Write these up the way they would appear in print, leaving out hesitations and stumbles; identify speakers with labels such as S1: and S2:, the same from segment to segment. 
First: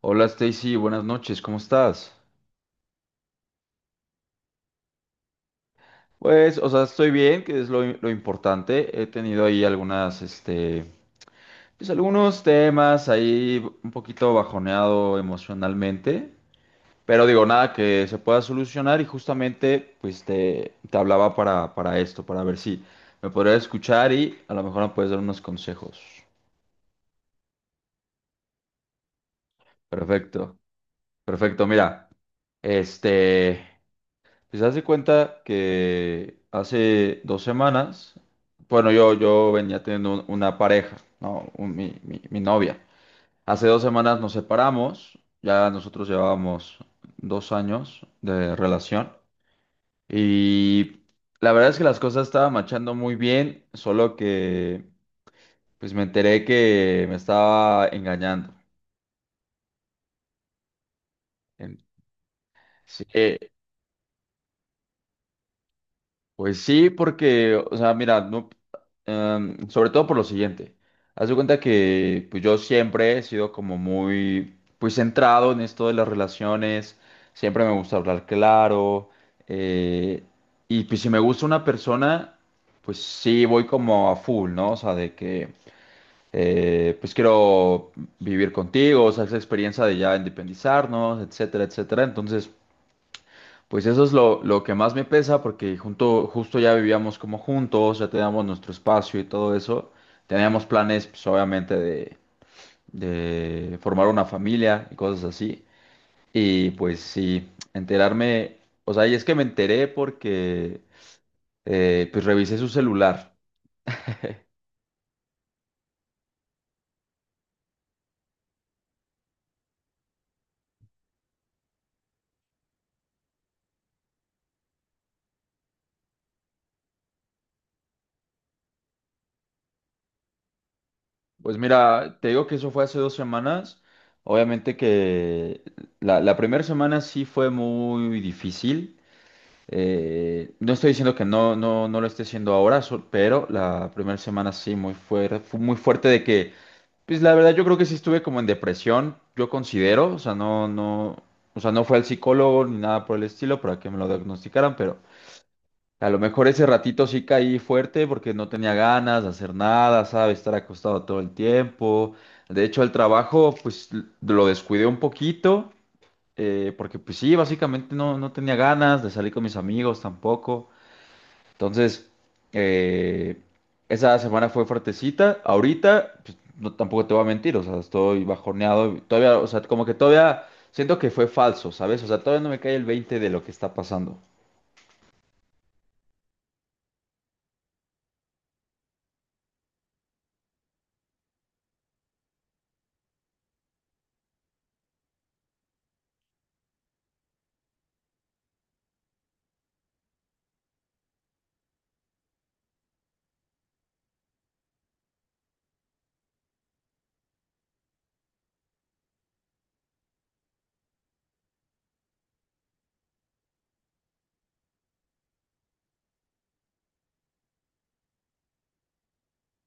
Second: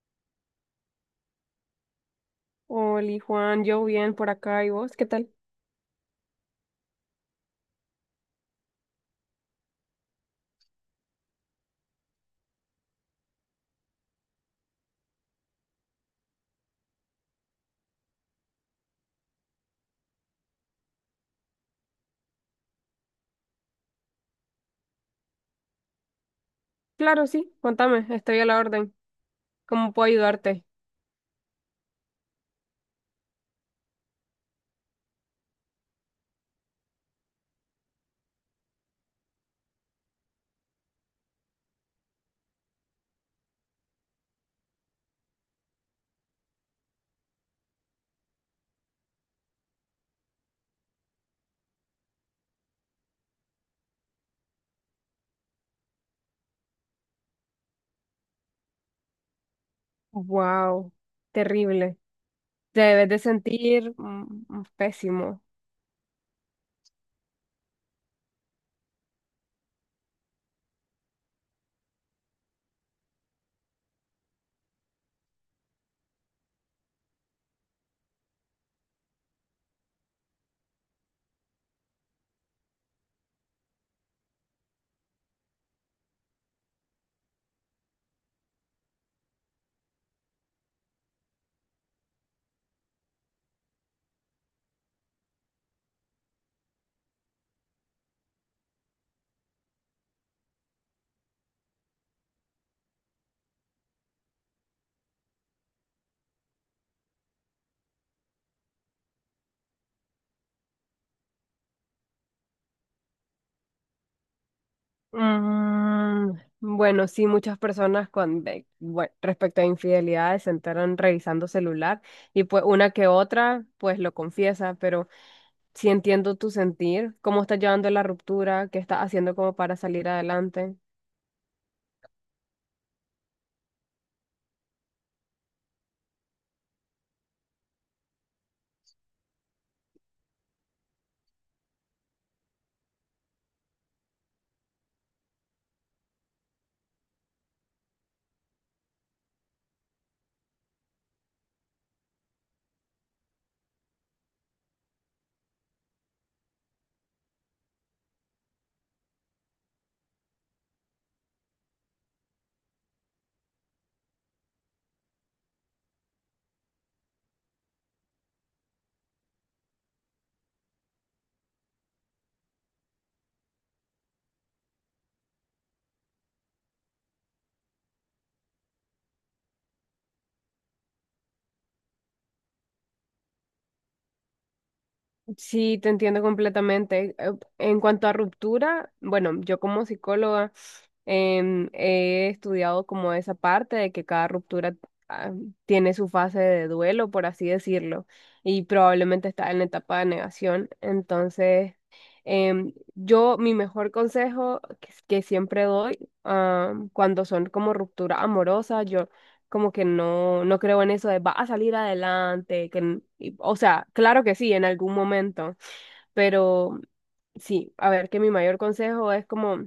S1: Hola Stacy, buenas noches, ¿cómo estás?
S2: Hola, Juan, yo bien por acá y vos, ¿qué tal?
S1: Pues, o sea, estoy bien, que es lo importante. He tenido ahí algunas, pues algunos temas ahí un poquito bajoneado emocionalmente, pero digo, nada que se pueda solucionar y justamente, pues te hablaba para esto, para ver si me podrías escuchar y a lo mejor me puedes dar unos consejos.
S2: Claro, sí, contame, estoy a la orden. ¿Cómo puedo
S1: Perfecto,
S2: ayudarte?
S1: perfecto, mira, este... Pues haz de cuenta que hace dos semanas, bueno, yo venía teniendo una pareja, ¿no? Mi, mi novia. Hace dos semanas nos separamos, ya nosotros llevábamos dos años de relación y la verdad es que las cosas estaban marchando muy bien, solo que pues me enteré que me estaba engañando.
S2: Wow,
S1: En-
S2: terrible. Te
S1: Sí.
S2: debes de sentir pésimo.
S1: Pues sí, porque, o sea, mira, no, sobre todo por lo siguiente. Haz de cuenta que pues yo siempre he sido como muy pues centrado en esto de las relaciones, siempre me gusta hablar claro, eh, y pues si me gusta una persona, pues sí voy como a full, ¿no? O sea, de que pues quiero vivir contigo, o sea, esa experiencia de ya independizarnos, etcétera, etcétera. Entonces... Pues eso es lo que más me pesa porque justo ya vivíamos como juntos, ya teníamos nuestro espacio y todo eso. Teníamos planes, pues obviamente, de formar una familia y cosas así. Y pues sí, enterarme, o sea, y es que me enteré porque pues revisé su celular.
S2: Mm, bueno, sí, muchas personas con respecto a infidelidades se enteran revisando celular y pues una que otra pues lo confiesa, pero sí entiendo tu sentir, cómo estás llevando la ruptura, qué estás haciendo como para salir adelante.
S1: Pues mira, te digo que eso fue hace dos semanas. Obviamente que la primera semana sí fue muy difícil. No estoy diciendo que no lo esté haciendo ahora, pero la primera semana sí, muy fuerte, fue muy fuerte de que, pues la verdad yo creo que sí estuve como en depresión, yo considero, o sea, o sea, no fue al psicólogo ni nada por el estilo para que me lo diagnosticaran, pero a lo mejor ese ratito sí caí fuerte porque no tenía ganas de hacer nada, ¿sabes? Estar acostado todo el tiempo. De hecho, el trabajo, pues lo descuidé un poquito, porque pues sí, básicamente no tenía ganas de salir con mis amigos tampoco. Entonces, eh, esa semana fue fuertecita. Ahorita, pues, no, tampoco te voy a mentir, o sea, estoy bajoneado. Todavía, o sea, como que todavía siento que fue falso, ¿sabes? O sea, todavía no me cae el 20 de lo que está pasando.
S2: Sí, te entiendo completamente. En cuanto a ruptura, bueno, yo como psicóloga he estudiado como esa parte de que cada ruptura ah, tiene su fase de duelo, por así decirlo, y probablemente está en la etapa de negación. Entonces, yo mi mejor consejo que siempre doy cuando son como ruptura amorosa, como que no, no creo en eso de va a salir adelante, o sea, claro que sí, en algún momento, pero sí, a ver, que mi mayor consejo es como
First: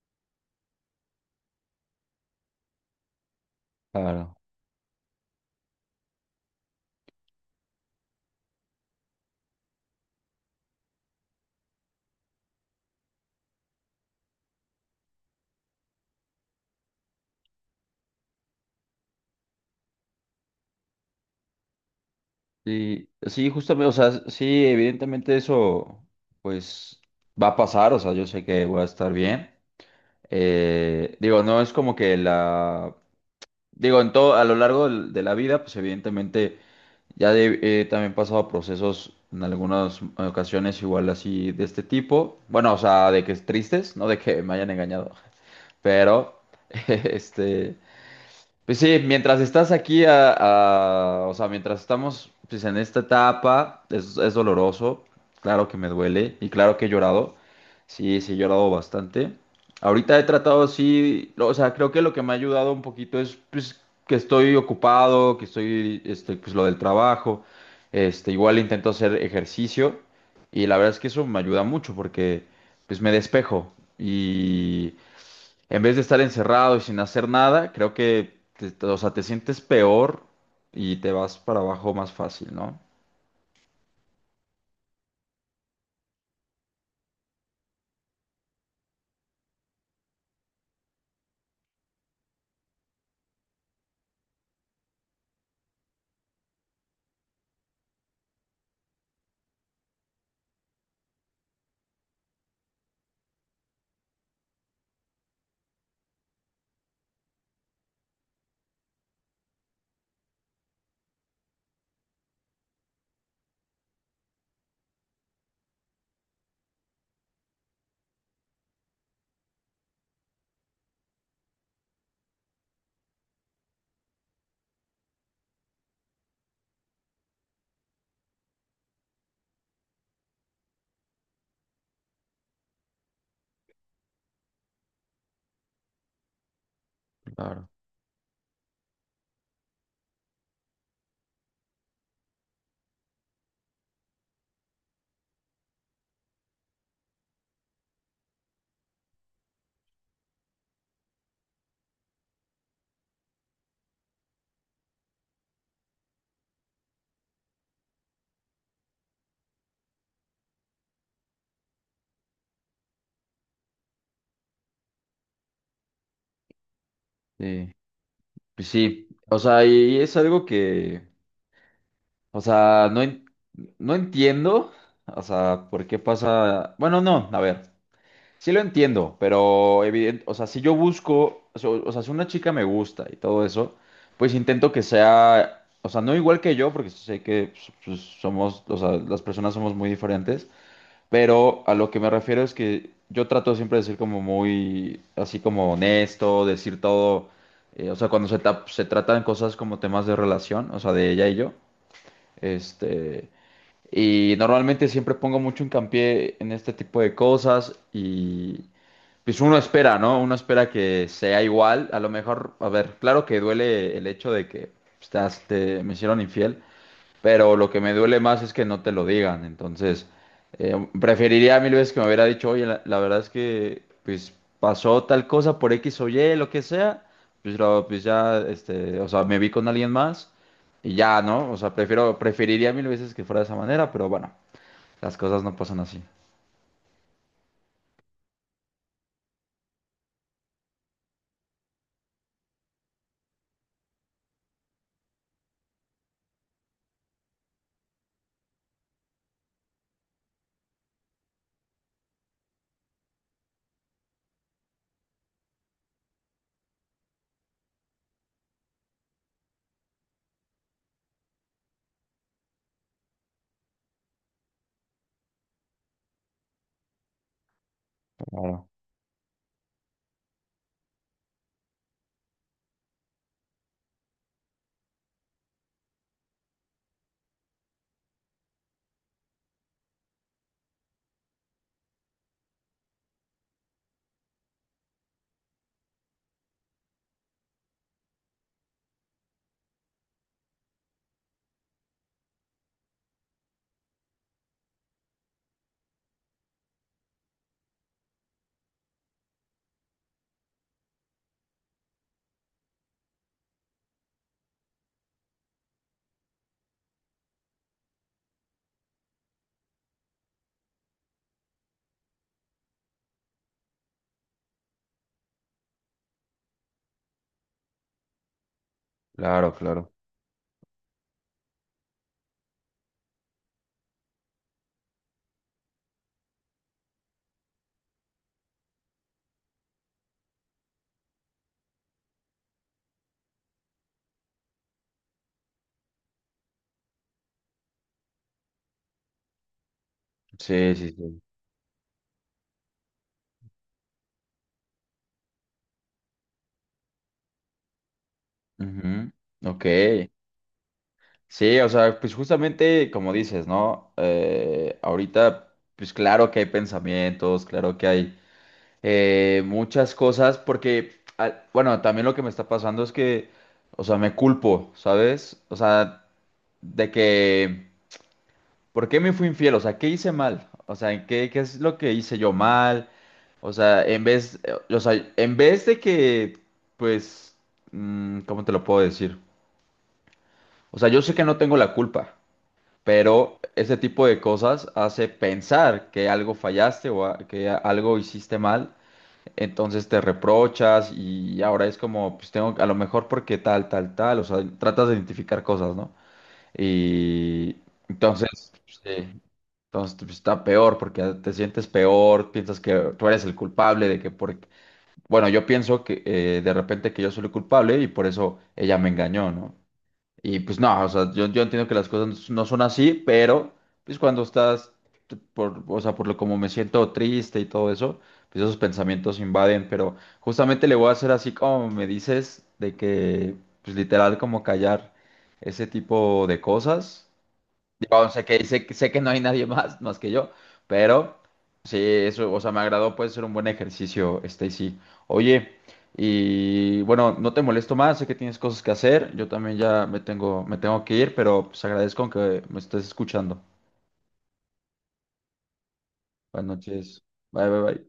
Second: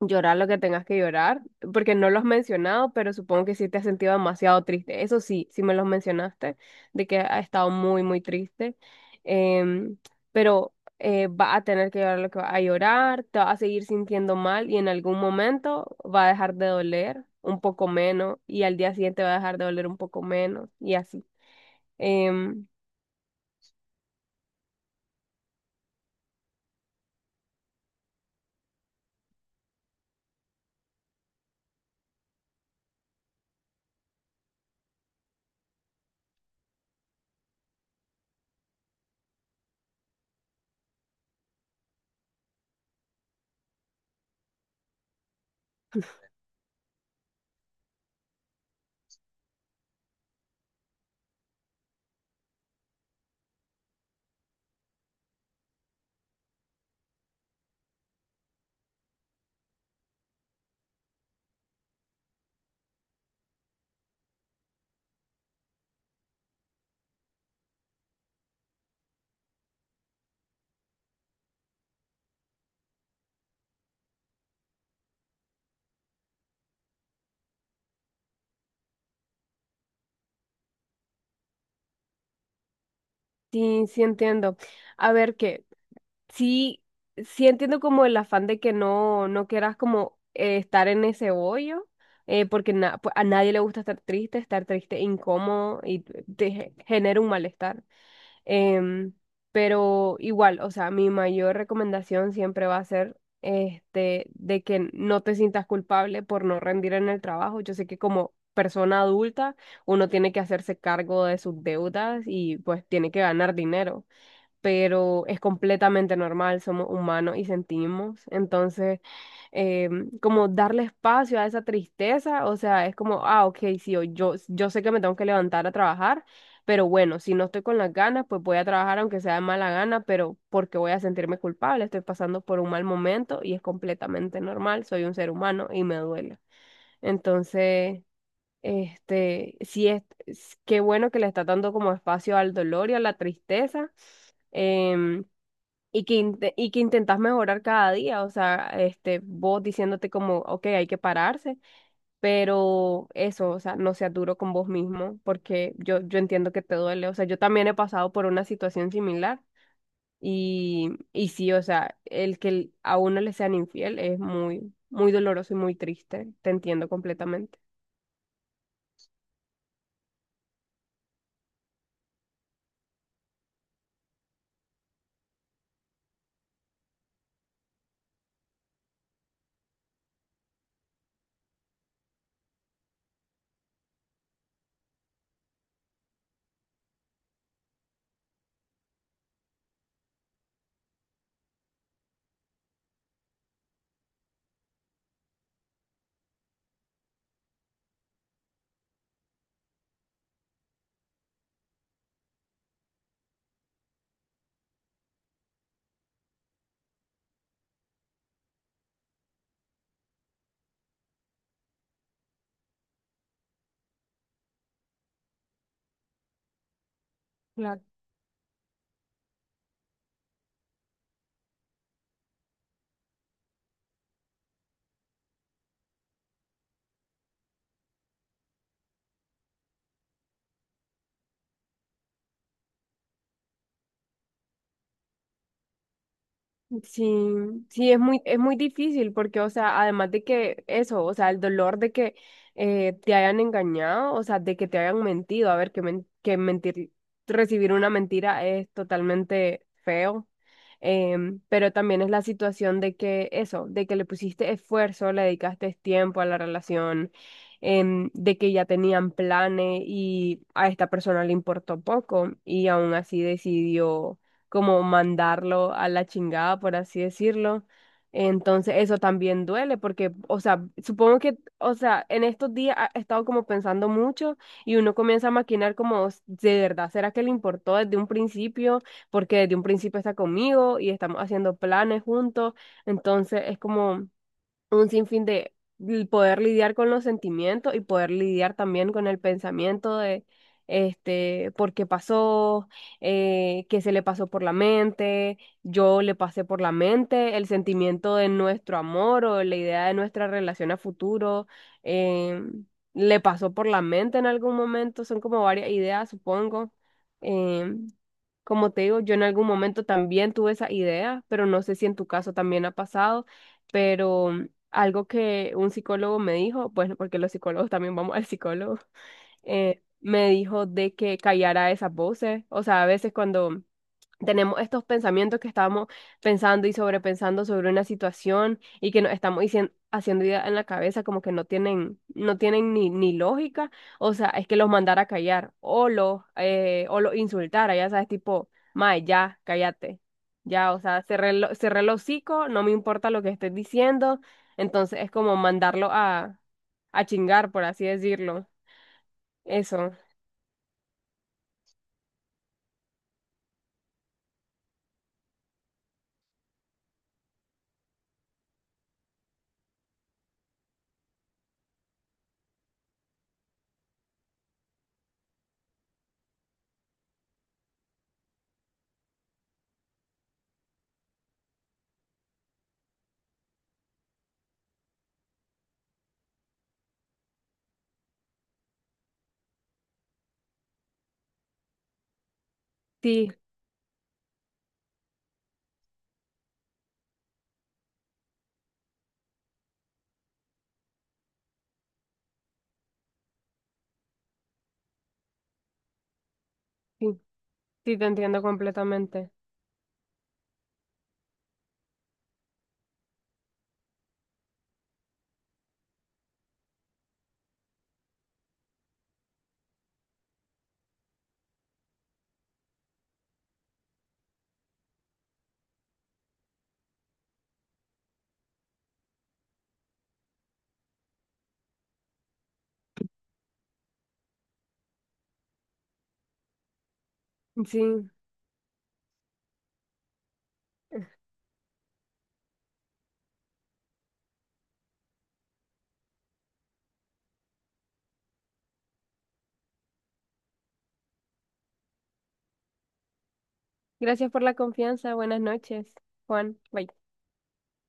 S2: llorar lo que tengas que llorar, porque no lo has mencionado, pero supongo que sí te has sentido
S1: Claro.
S2: demasiado triste. Eso sí, sí me los mencionaste, de que ha estado muy, muy triste. Em, pero va a tener que llorar lo que va a llorar, te va a seguir sintiendo mal y en algún momento va a dejar de doler un poco menos y al día siguiente va a dejar de doler un poco menos y así. Em,
S1: Sí, sí, justamente, o sea, sí, evidentemente eso, pues, va a pasar, o sea, yo sé que voy a estar bien. Digo, no es como que la, digo, en todo, a lo largo de la vida, pues, evidentemente ya he también pasado procesos en algunas ocasiones igual así de este tipo. Bueno, o sea, de que es tristes, no de que me hayan engañado, pero este, pues sí, mientras estás aquí, o sea, mientras estamos pues, en esta etapa, es doloroso, claro que me duele y claro que he llorado, sí, sí, he llorado bastante. Ahorita he tratado, sí, o sea, creo que lo que me ha ayudado un poquito es pues, que estoy ocupado, que estoy, pues lo del trabajo, igual intento hacer ejercicio y la verdad es que eso me ayuda mucho porque pues me despejo en vez de estar encerrado y sin hacer nada, creo que o sea, te sientes peor y te vas para abajo más fácil, ¿no?
S2: sí, sí entiendo. A ver, ¿qué? Sí, sí entiendo como el afán de que no, no quieras como estar en ese hoyo, porque pues, a nadie le gusta estar triste e incómodo y te genera un malestar. Em, pero igual, o sea, mi mayor recomendación siempre va a ser este, de que no te sientas culpable por no rendir en el trabajo. Yo sé que como persona adulta uno tiene que hacerse cargo de sus deudas y pues tiene que ganar dinero, pero es completamente normal, somos humanos y sentimos. Entonces, eh, como darle espacio a esa tristeza, o sea, es como, ah, ok, sí, hoy yo, yo sé que me tengo que levantar a trabajar, pero bueno, si no estoy con las ganas, pues voy a trabajar aunque sea de mala gana, pero porque voy a sentirme culpable, estoy pasando por un mal momento y es completamente normal, soy un ser humano y me duele.
S1: Claro.
S2: Entonces... este, sí qué bueno que le está dando como espacio al dolor y a la tristeza, em, y que intentas mejorar cada día, o sea, este, vos diciéndote como, ok, hay que pararse, pero eso, o sea, no seas duro con vos mismo, porque yo entiendo que te duele, o sea, yo también he pasado por una situación similar, y sí, o sea, el que a uno le sean infiel es muy, muy doloroso y muy triste, te entiendo completamente.
S1: Sí. Pues sí, o sea, y es algo que, o sea, no entiendo, o sea, por qué pasa, bueno, no, a ver, sí lo entiendo, pero evidente, o sea, si yo busco, si una chica me gusta y todo eso, pues intento que sea, o sea, no igual que yo, porque sé que pues somos, o sea, las personas somos muy diferentes. Pero a lo que me refiero es que yo trato siempre de ser como muy, así como honesto, decir todo, o sea, cuando se tratan cosas como temas de relación, o sea, de ella y yo, este, y normalmente siempre pongo mucho hincapié en este tipo de cosas y pues uno espera, ¿no? Uno espera que sea igual, a lo mejor, a ver, claro que duele el hecho de que pues, me hicieron infiel, pero lo que
S2: Claro.
S1: me duele más es que no te lo digan. Entonces, preferiría mil veces que me hubiera dicho, oye, la verdad es que pues pasó tal cosa por X o Y, lo que sea, pues, pues ya, o sea, me vi con alguien más y ya, ¿no? O sea, preferiría mil veces que fuera de esa manera, pero bueno, las cosas no pasan así.
S2: Sí, sí, es muy difícil porque, o sea, además de que eso, o sea, el dolor de que te hayan engañado, o sea, de que te hayan mentido, a ver, que mentir, recibir una mentira es totalmente feo, pero también es la situación de que eso, de que le pusiste esfuerzo, le dedicaste tiempo a la relación, de que ya tenían planes y a esta persona le importó poco y aún así decidió como mandarlo a la chingada, por así decirlo.
S1: Claro,
S2: Entonces, eso también duele porque, o sea, supongo que, o sea, en estos días he estado como pensando mucho y uno comienza a maquinar como, de verdad, ¿será que le importó desde un principio? Porque desde un principio está conmigo y estamos haciendo planes juntos. Entonces, es como un sinfín de poder lidiar con los sentimientos y poder lidiar también con el pensamiento de este, por qué pasó, qué se le pasó por la mente, yo le pasé por la mente, el sentimiento de nuestro amor o la idea de nuestra relación a futuro, eh, le pasó por la mente en algún momento, son como varias ideas, supongo. eh, Como te digo, yo en algún momento también tuve esa idea, pero no sé si en tu caso también ha pasado, pero algo que un psicólogo me dijo, bueno, porque los psicólogos también vamos al psicólogo,
S1: claro, claro.
S2: me dijo de que callara esas voces. O sea, a veces cuando tenemos estos pensamientos que estamos pensando y sobrepensando sobre una situación y que nos estamos haciendo ideas en la cabeza como que no tienen ni lógica, o sea, es que los mandara a callar o los insultara, ya sabes, tipo, mae, ya, cállate. Ya,
S1: Sí,
S2: o
S1: sí,
S2: sea,
S1: sí.
S2: cerré, cerré el hocico, no me importa lo que estés diciendo, entonces es como mandarlo a, chingar, por así decirlo.
S1: Ujú. Ok.
S2: Eso.
S1: Sí, o sea, pues justamente como dices, ¿no? Ahorita, pues claro que hay pensamientos, claro que hay muchas cosas, porque, ah, bueno, también lo que me está pasando es que, o sea, me culpo, ¿sabes? O sea, de que, ¿por qué me fui infiel? O sea, ¿qué hice mal? O sea, qué es lo que hice yo mal? O sea, o sea, en vez de que, pues, mm, ¿cómo te lo puedo decir? O sea, yo sé que no tengo la culpa.
S2: Sí,
S1: Pero ese tipo de cosas hace pensar que algo fallaste o algo hiciste mal. Entonces te reprochas y ahora es como, pues tengo, a lo mejor porque tal, tal, tal. O sea, tratas de identificar cosas, ¿no?
S2: sí,
S1: Y
S2: sí, te entiendo
S1: entonces, pues, sí,
S2: completamente.
S1: entonces pues, está peor porque te sientes peor, piensas que tú eres el culpable de que por... Bueno, yo pienso que de repente que yo soy el culpable y por eso ella me engañó, ¿no? Y pues no, o sea, yo entiendo que las cosas no son así, pero pues cuando estás, o sea, por lo como me siento triste y todo eso, pues esos pensamientos invaden, pero justamente le voy a hacer así como me dices, de que pues literal como callar ese tipo de cosas.
S2: Sí,
S1: Yo sé que, sé que no hay nadie más, más que yo, pero sí, eso, o sea, me agradó, puede ser un buen ejercicio, Stacy. Oye, y bueno, no te molesto más, sé que tienes cosas que hacer, yo también ya me tengo que ir, pero pues agradezco que me estés escuchando.
S2: gracias por la confianza. Buenas noches,
S1: Buenas
S2: Juan. Bye.
S1: noches, bye, bye, bye.